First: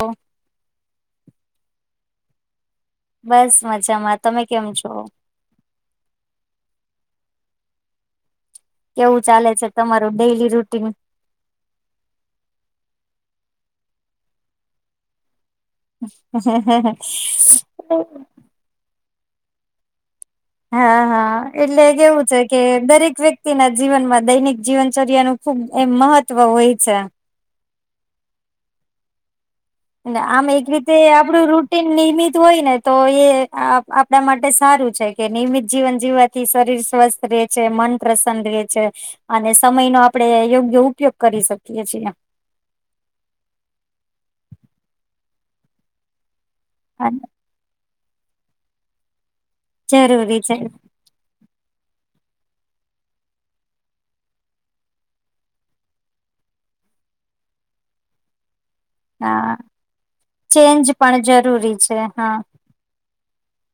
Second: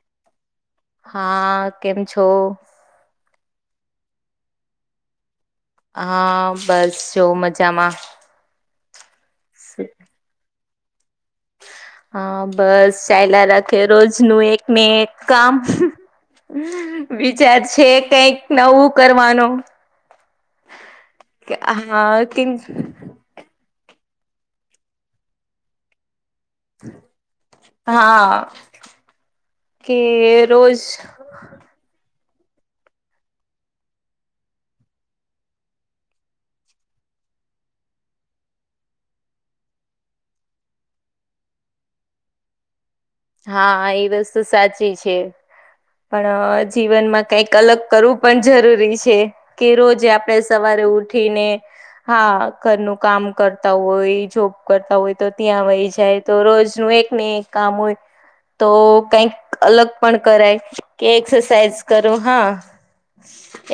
ઓ હા, કેમ છો? બસ મજામાં. તમે કેમ છો? હા, બસ જો મજામાં. કેવું ચાલે છે તમારું ડેઇલી રૂટીન? હા, બસ ચાઇલા રાખે રોજ નું એક ને એક કામ વિચાર છે કઈક નવું કરવાનો. હા હા એટલે કેવું છે કે દરેક વ્યક તેના જીવનમાં દૈનિક જીવનચર્યા નું ખુબ એમ મહત્વ હોય છે. હા કે રોજ પડું રૂટન નિયમિત હોય ને તો એ આ-આપડા માટે સારું છે કે નિયમિત જીવન જીવા થી શરીર સ્વસ્થ રહે છે મન પ્રસન્ન રહે છે. અને સમય નો આપડે યોગ્ય ઉપયોગ કરી શકીએ છીએ. હા એ વસ્તુ સાચી છે પણ જીવનમાં કઈક કલગ કરવું પણ જરૂરી છે કે રોજે આપડે જરૂરી છે સવારે ઉઠીને હા, ઘરનું કામ કરતા હોય જોબ કરતા હોય તો ત્યાં વહી જાય તો રોજનું એક ને એક કામ હોય. તો કઈક હા અલગ પણ કરાય ચેન્જ કે પણ જરૂરી એક્સરસાઇઝ છે કરો હા.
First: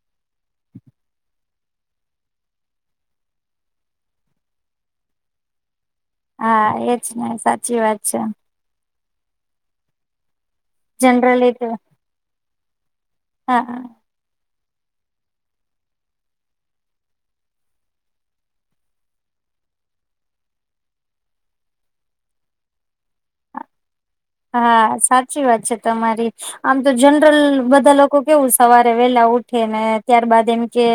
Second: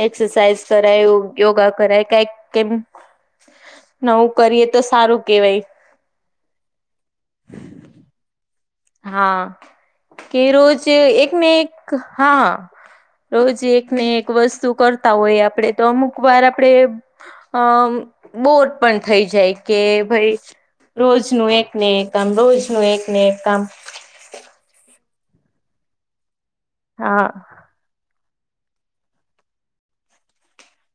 એક્સરસાઇઝ કરાય યો-યોગા કરાય કાઈક કેમ નવું કરીએ તો સારું કેવાય. હા, એજ ને સાચી વાત છે. હા, કે રોજ છે એક જનરલી ને તો એક હા રોજ હા એક ને એક વસ્તુ કર તા હોય આપડે તો અમુક વાર આપડે અહ અમ્મ બોર પણ થઈ જાય કે ભઈ રોજનું એક ને એક કામ રોજનું એક ને એક કામ હા, સાચી વાત છે તમારી આમ તો હા જનરલ બધા લોક કો કેવું સવારે વેલા ઉઠે ને ત્યારબાદ એમ કે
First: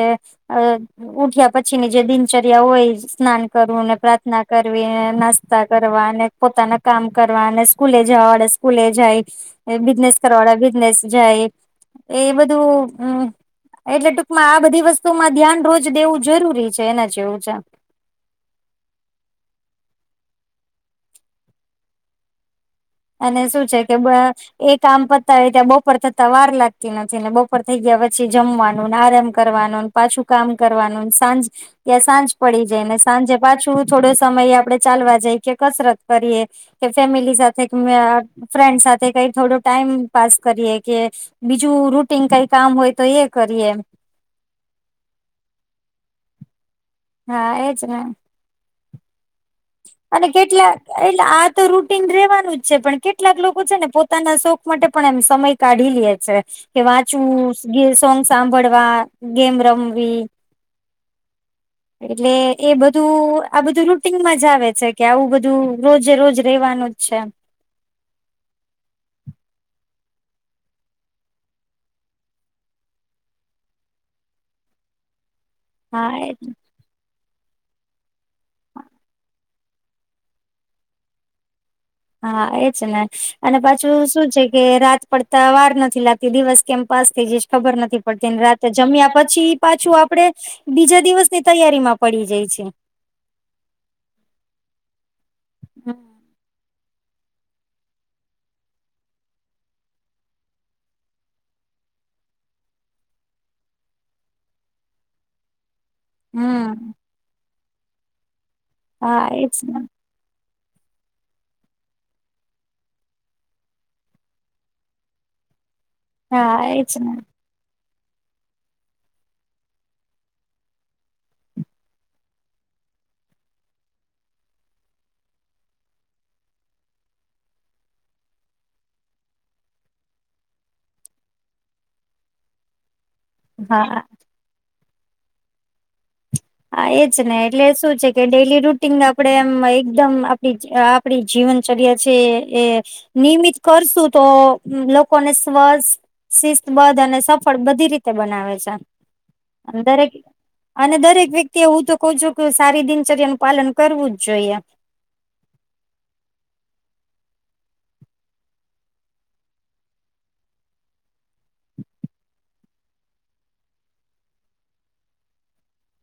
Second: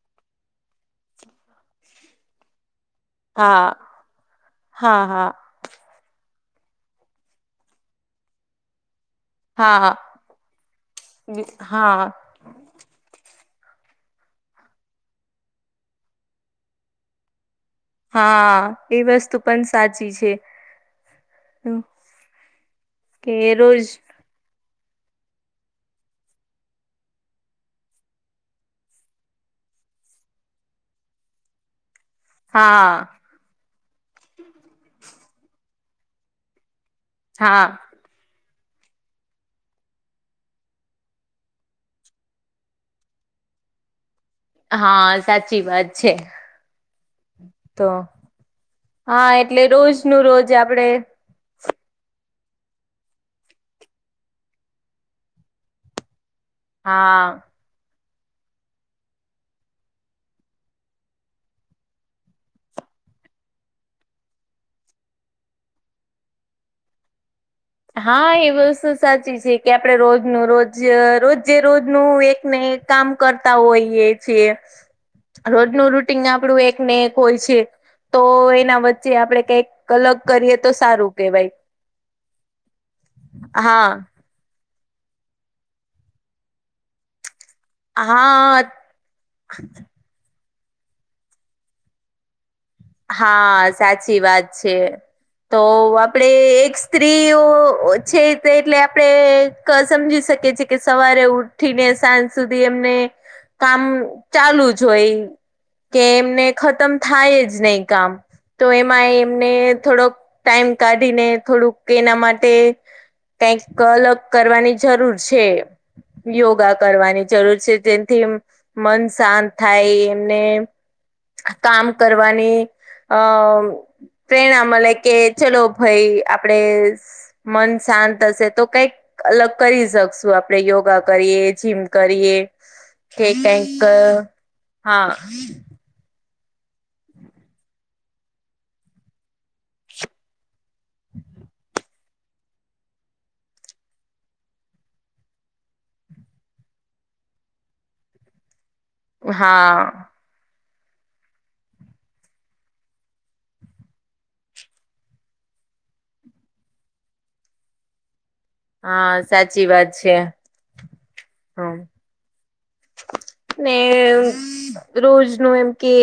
અહ ઉઠ્યા પછી ની જે દિનચર્યા હોય સ્નાન હા કરવું ને પ્રાર્થના કરવી હા નાસ્તા કરવા અને પોતાના કામ કરવા અને સ્કૂલે [unintelligible] સ્કૂલે જાય હા હા બિઝનેસ કરવા વાળા બિઝનેસ જાય હા એ બધું. એટલે ટૂંકમાં આ બધી વસ્તુમાં ધ્યાન રોજ દેવું જરૂરી છે એના જેવું છે. હા, એ વસ્તુ પણ સાચી છે હો અને શું છે કે બ એ કામ પતાવી ત્યાં બપોર થતા વાર લાગતી નથી ને બપોર થઈ ગયા પછી જમવાનું ને આરામ કરવાનું ન પાછું કામ કરવાનું સાંજ યા સાંજ પડી જાયને હા સાંજે પાછું થોડો સમય આપડે ચાલવા જઈ કે કસરત કરીએ કે ફેમિલી સાથે હા ફ્રેન્ડ સાથે કઈ થોડો ટાઈમ પાસ કરીએ કે. બીજું રૂટીન કઈ કામ હોય તો એ કરીએ એમ. હા સાચી વાત છે. હા એજ તો ના. હા એટલે રો. અને કેટલા એટલે આ. તો રૂટીન રેવાનું જ છે પણ કેટલાક લોકો છે ને પોતાના શોખ માટે પણ એમ સમય કાઢી લે છે. કે વાંચવું હા ગિલ સોંગ સાંભળવા ગેમ રમવી. એટલે એ બધું આ બધું રૂટીનમાં જ આવે છે કે આવું બધું રોજે રોજ રેવાનું જ છે. હા એ વસ્તુ સાચી છે કે આપડે રોજનું રોજ રોજ જે રોજનું એક ને એક. કામ કરતા હોઈએ છે. [inaudible] રોજનું હા રૂટિગ એ આપડું એક. એક ને એક હોય છે તો એના વચ્ચે આપડે કઈક અલગ કરીએ તો સારું કેવાય. હા એજ ને અને હા પાછું શું છે કે રાત. પડતા વાર નથી લાગતી દિવસ કેમ પાસ થઈ જાય છે. ખબર નથી પડતી અને હા રાત્રે જમ્યા પછી પાછું આપડે. બીજા દિવસ ની તૈયારી માં પડી જાય છે. હા સાચી વાત છે. તો આપડે એક સ્ત્રીઓ છે એટલે આપડે. સમજી શકે છે કે સવારે ઉઠીને સાંજ સુધી એમને. કામ ચાલુ જ હોય. કે એમને હમ ખતમ થાય જ નહી કામ તો એમાં હા એમને એજ ને થોડોક. ટાઈમ કાઢીને થોડુંક એના માટે. કઈક અલગ કરવાની જરૂર છે. હા યોગા એજ ને કરવાની જરૂર છે જેથી. મન શાંત થાય એમને કામ કરવાની. અ પ્રેરણા મળે કે ચલો ભાઈ આપડે. મન શાંત હશે તો કઈ. અલગ કરી શકશું આપણે યોગા કરીએ જીમ કરીએ. કે હા ટકર હા. હા એજ ને એટલે શું છે કે ડેલી રૂટીન આપડે એમ એકદમ આપડી. આપડી જીવન ચર્યા છે એ. નિયમિત કરશું તો લોકોને સ્વસ્. શિસ્તબદ્ધ અને સફળ બધી રીતે બનાવે છે. હા દરેક અને દરેક. વ્યક્તિ એ હું તો કઉ છું કે સારી દિનચર્યા નું પાલન કરવું જ જોઈએ. હા સાચી વાત છે હમ. ને રોજ નું એમ કે.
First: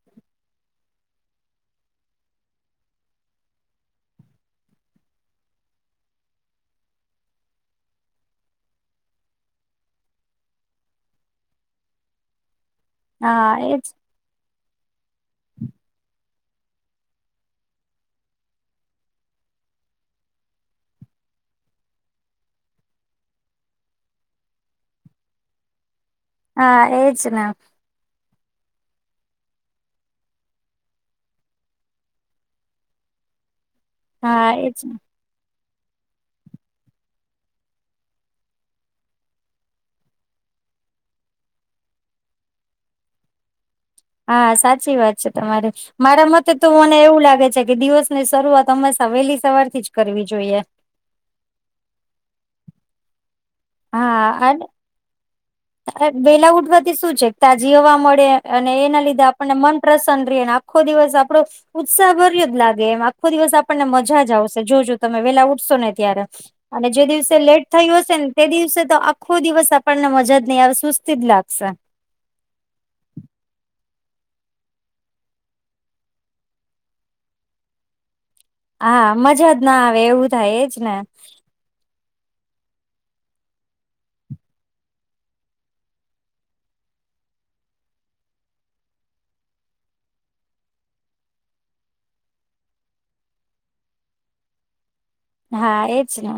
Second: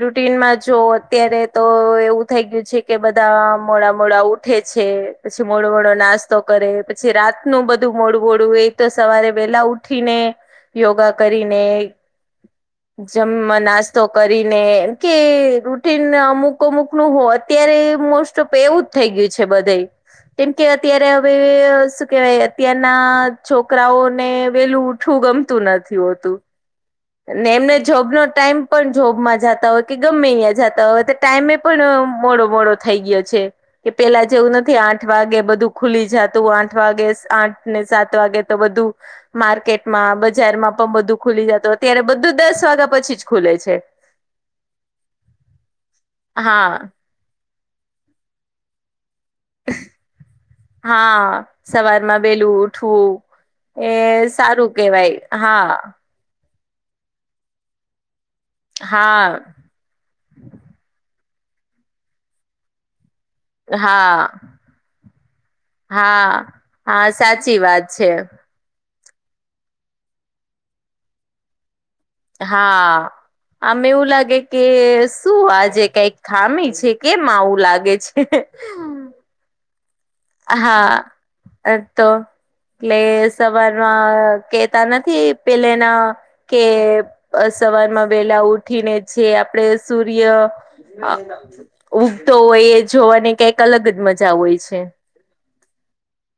રૂટીનમાં જો અત્યારે તો એવું થઈ ગયું છે કે બધા મોડા મોડા ઉ. ઉઠે છે પછી મોડું મોડો નાસ્તો કરે પછી રાતનું બધું મોડુંવડું એ તો સવારે વહેલા ઉઠ. ઉઠીને યોગા કરીને જમ હા એજ નાસ્તો. કરીને કે રૂટન અમુક અમુક નું હો અત્યારે મોસ્ટ તો પે એવું જ થઈ ગયું છે બધે. કેમ કે અત્યારે હવે શું કેહેવાય અત્યારના છોકરાઓને વેલું ઊઠું ગમતું નથી હોતું. હા એ. ને એમને. જોબનો ટાઈમ પણ જોબમાં જતા હોય કે ગમે ન્યા જતા હોય તો ટાઈમે પણ મોડો મોડો. થઈ ગયો છે કે પેલા હા જેવું નથી એજ આઠ વાગે બધું. ખુલી જાતું આઠ વાગે આઠ ને સાત વાગે તો બધું. માર્કેટમાં બજારમાં પણ બધું ખુલી જતું અત્યારે બધું દસ વાગ્યા પછી જ ખુલે છે. હા સાચી વાત છે તમારે મારા મતે તો હા મને એવું લાગે છે કે દિવસ ની શરૂઆત હંમેશા વહેલી સવારથી જ કરવી જોઈએ. હા સવારમાં બેલું ઉઠવું એ હા સારું. કેવાય હા. વેલા ઉઠવાથી શું છે તાજી હવા મળે અને હા એના લીધે આપણને હા મન પ્રસન્ન રે અને આખો દિવસ આપડો ઉત્સાહભર્યો જ લાગે એમ. આખો દિવસ આપણને મજા હા જ આવશે જોજો તમે વેલા ઉઠશો ને ત્યારે. હા અને જે હા દિવસે સાચી લેટ થયું વાત છે હશે ને તે દિવસે તો આખો દિવસ આપણને મજા જ નહી આવે સુસ્તી જ લાગશે. હા. આમ એવું લાગે કે શું આજે કઈક ખામી છે કેમ આવું લાગે છે. હા મજા જ ના આવે એવું. થાય એજ ને હા એ તો. એટલે સવારમાં કેતા નથી પેલેના કે અ સવારમાં વેલા ઉઠીને જે આપણેે સૂર્ય ઉગતો હોય એ જોવાની કંઇક અલગ જ મજા હોય છે. હા એજ ને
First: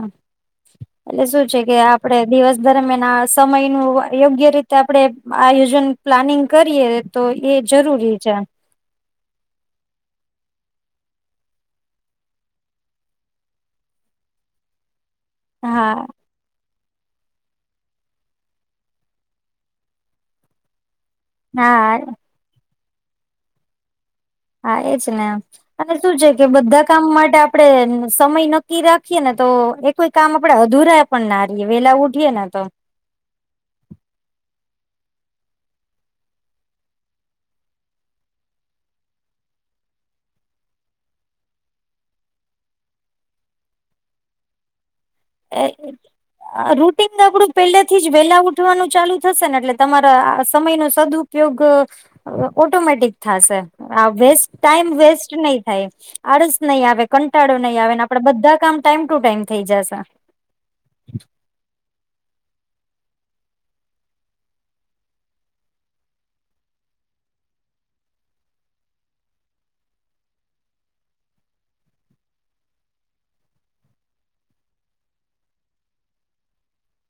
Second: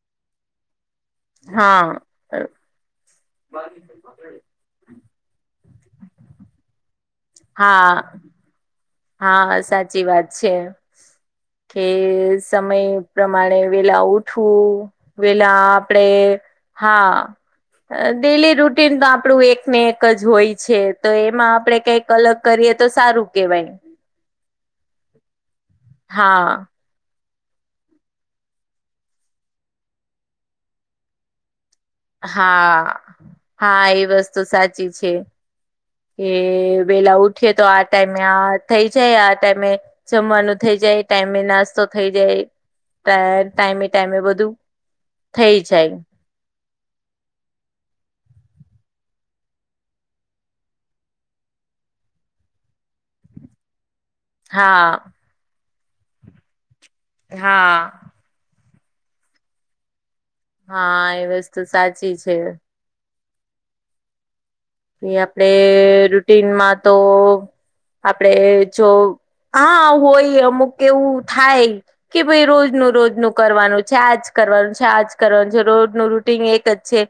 એટલે શું છે કે હા આપડે દિવસ દરમિયાન આ. સમય નું યોગ્ય રીતે આપડે આયોજન પ્લાનિંગ કરીએ તો એ હા જરૂરી જા. હા સાચી વાત છે. કે સમય પ્રમાણે વેલા ઉઠવું વેલા આપડે. હા હા ડેલી રૂટીન તો આપણું એકને એક જ હોય છે. તો એમાં આપડે હા કઈક અલગ કરીએ તો સારું કેવાય. હા એજ ને એમ અને શું છે કે હા બધા. કામ માટે આપડણે સમય નક્કી રાખીએ ને તો એ કોઈ કામ આપડે અધુરા પણ ના રએ વેલા ઉ. હા હા એ વસ્તુ સાચી છે. કે વેલા ઉઠીએ તો આ ટાઈમે આ થઇ જાય આ ટાઈમે જમવાનું થઇ જાય ટાઈમે નાસ્તો થઇ જાય. ટા ટાઈમે ટાઈમે બધું થઈ જાય. રૂટન આપડું પહેલેથી જ વેલા ઉઠવાનું ચાલુ થશે ને એટલે તમારા આ સમય નું સદુ ઉપયોગ ઓટોમેટિક થાશે. હ વેસ્ટ હા ટાઈમ વેસ્ટ નહી થાય આળસ નહી આવે કંટાળો હા નહી આવે. બધા કામ ટાઈમ ટુ ટાઈમ થઈ જાશે. હા એ વસ્તુ સાચી છે. યે આપણે રુટીનમાં તો આપડે જો. હા હોય અમુક એવું થાય. કે ભાઈ રોજનું રોજનું કરવાનું છે આજ કરવાનું છે આજ કરવાનું છે રોજનું રૂટન એક જ છે.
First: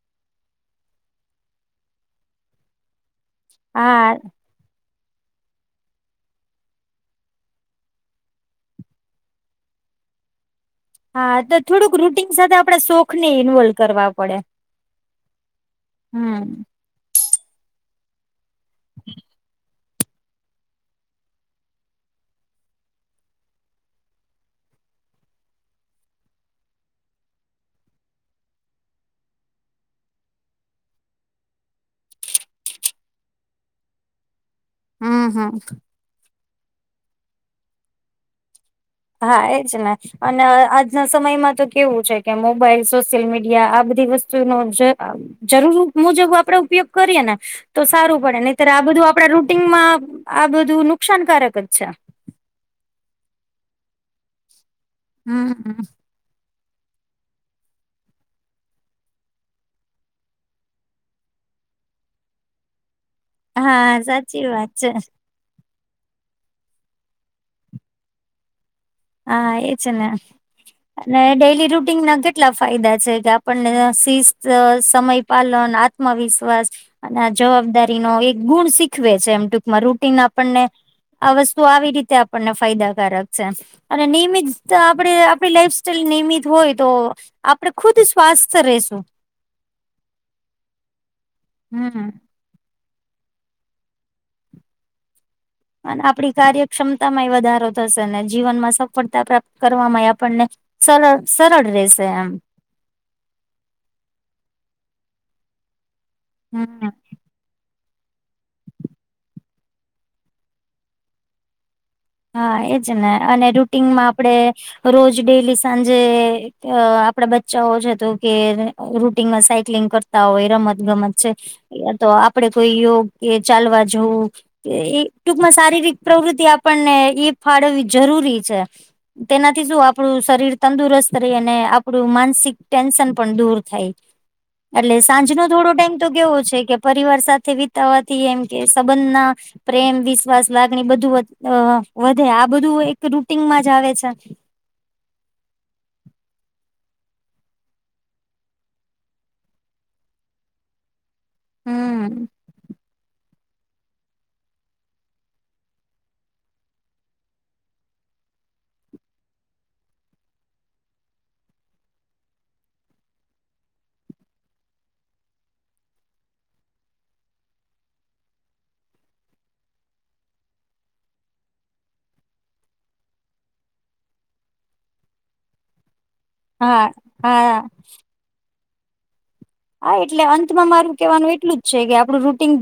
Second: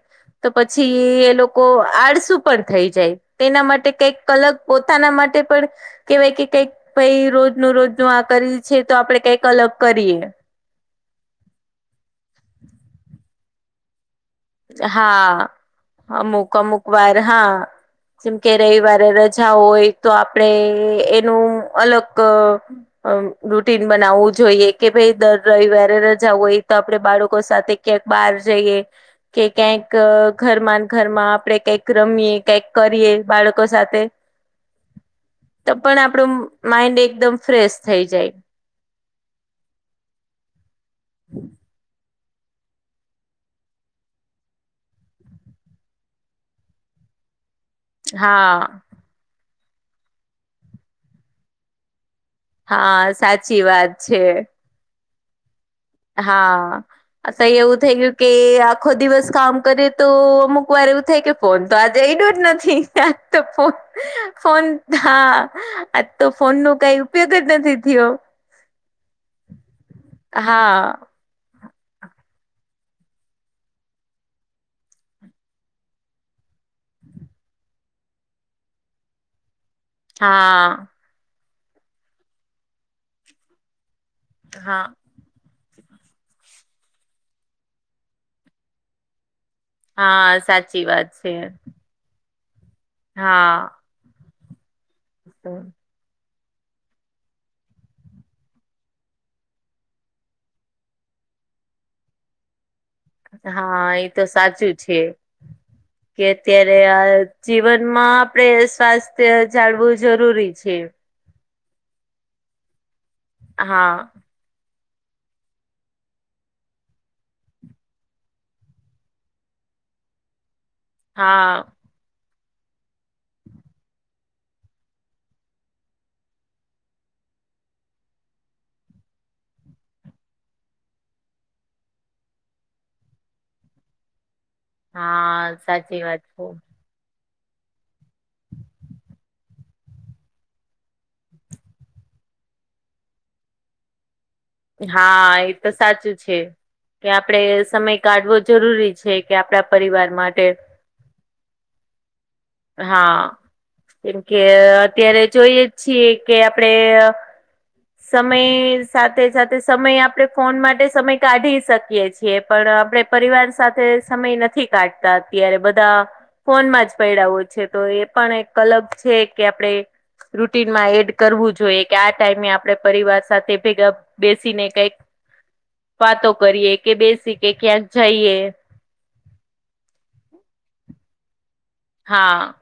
તો પછી એ લોકો આળસુ પણ થઈ જાય તેના માટે હા કંઈક અલગ પોતાના માટે પણ કેવાય કે કઈક ભાઈ રોજ ન રોજ ન આ કરી છે તો આપડે કઈક અલગ કરીએ. હા તો થોડુંક રૂટીન સાથે આપડ શોખ ને ઇન્વોલ્વ કરવા પડે. હા અમુક હમ અમુક વાર હા. જેમ કે રવિવારે રજા હોય તો આપડે એનું અલગ અ રૂટીન બનાવવું જોઈએ કે ભાઈ દર રવિવારે રજા હોય તો આપડે બાળકો સાથે કેક બાર જઈએ. કે ક્યાંક ઘરમાં ઘરમાં આપડે કંઈક રમીયએ કંક કરીએ બાળકો સાથે. હમ હમ તો પણ આપણો માઈન્ડ એકદમ ફ્રેશ થઈ જાય. હા એજ ને. અને અ આજના સમયમાં તો કેવું છે કે મોબાઈલ સોશિયલ મીડિયા આ બધી વસ્તુનો જે. જરૂર મુજબ આપડે ઉપયોગ કરીએ ને તો સારું પડે હા નહીત્યારે આ બધું આપડા રૂટનમાં આ બધું નુકસાનકારક જ છે. હા સાચી વાત છે. હમ હ. હા. અત એવું થઈ ગયું કે આખો દિવસ કામ કરે તો અમુક વાર એવું થાય કે ફોન તો આજે એઈડું જ નથી. તો હા ફ સાચી ફોન વાત છે હા આ તો ફોન નો કઈ ઉપયોગ જ નથી થયો. હા એજ ને. હા. અને ડેલી રૂટીન ના કેટલા ફાયદા છે કે આપણને શિસ્ત સમય પાલન આત્મવિશ્વાસ અને જવાબદારી નો એક ગુણ શીખવે છે એમ ટૂકમાં રૂટ આપણને હા આ વસ્તુ આવી રીતે આપણને ફાયદાકારક છે અને નિમિત હા આપણે આપણી લાઈફ સાઈલ નિયમિત હોય તો આપડે ખુદ સ્વાસ્થ રેશું. હા સાચી વાત છે. હમ હમ. હા. [unintelligible] અને આપણી કાર્યક્ષમતામાંય વધારો થશે ને જીવન માં સફળતા પ્રાપ્ત કરવાવામાંય આપણને સર સરળ રેસ એમ. હા એ તો સાચું છે કે અત્યારે હમ. આ જીવનમાં આપડે સ્વાસ્થ્ય જાળવું જરૂરી છે. હા એજ ને અને હા રૂટનમાં આપડે રોજ ડેલી સાંજે આપડા બચ્ચાઓ છે તું કે રૂટનમાં સાયક્લિંગ કરતા હોય રમત ગમત હા છે તો આપડે કોઈ યોગ કે ચાલવા જોવું એ ટૂકમાં શારીરિક પ્રવૃતિ આપ પણને એ ફાળવવી જરૂરી છે. તેનાથી શું આપણું શરીર તંદુરસ્ત રહી અને આપણું માનસિક ટેન્શન પણ દૂર થાય. એટલે સાંજ નો હા થોડો ટાઈમ સાચી તો વાત કેવો છે કે પરિવાર સાથે વિતાવા એમ કે સંબંધ ના પ્રેમ વિશ્વાસ લાગણી બધું અ વધે આ બધું એક રૂટીનમાં જ આવે છે. હા એ તો સાચું છે. કે આપડે સમય કાઢવો જરૂરી છે કે આપડા પરિવાર માટે હમ. હા કેમ કે અત્યારે જોઈએ છીએ કે આપડે સમય સાથે સાથે સમય આપડણે ફોન માટે સમય કાઢી શકીએ છે. પણ આપણે પરિવાર સાથે સમય નથી કાઢતા અત્યારે બધા ફોનમાં જ પૈડો છે તો એ પણ એક કલગ છે કે આપણેે રૂટીનમાં એડ કરવું જોઈએ કે આ ટાઈમે આપડે પરિવાર સાથે ભેગા બેસીને કઈક વાતો. કરીએ હા કે બેસી હા કે ક્યાંક જઈએ. હા એટલે અંતમાં મારું કેહેવાનું એટલું જ છે કે આપડું હા રૂટીન.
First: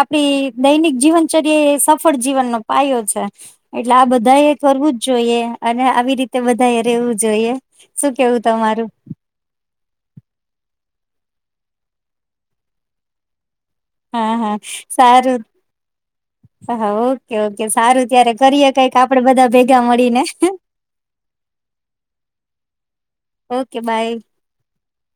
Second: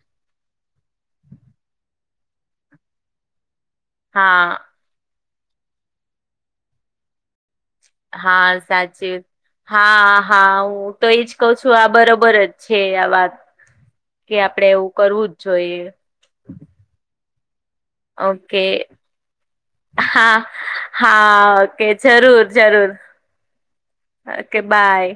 આપડી દૈનિક જીવનચર્યા એ સફળ જીવનનોો પાયો છે. એટલે આ બધા હા એ કરવું જ જોઈએ અને આવી રીતે બધા એ રેવું જોઈએ. શું કેવું હા તમારું? સાચી હા હા હું તો એજ કહ છું આ બરોબર જ છે આ વાત હા કે હા આપડે એવું કરવું જ જોઈએ. સ હા ઓ. કેવું કે સારું ત્યારે ઓકે કરીએ કઈક આપડે બધા ભેગા મળીને. હા હા ઓકે જરૂર જરૂર. Okay bye. Okay by.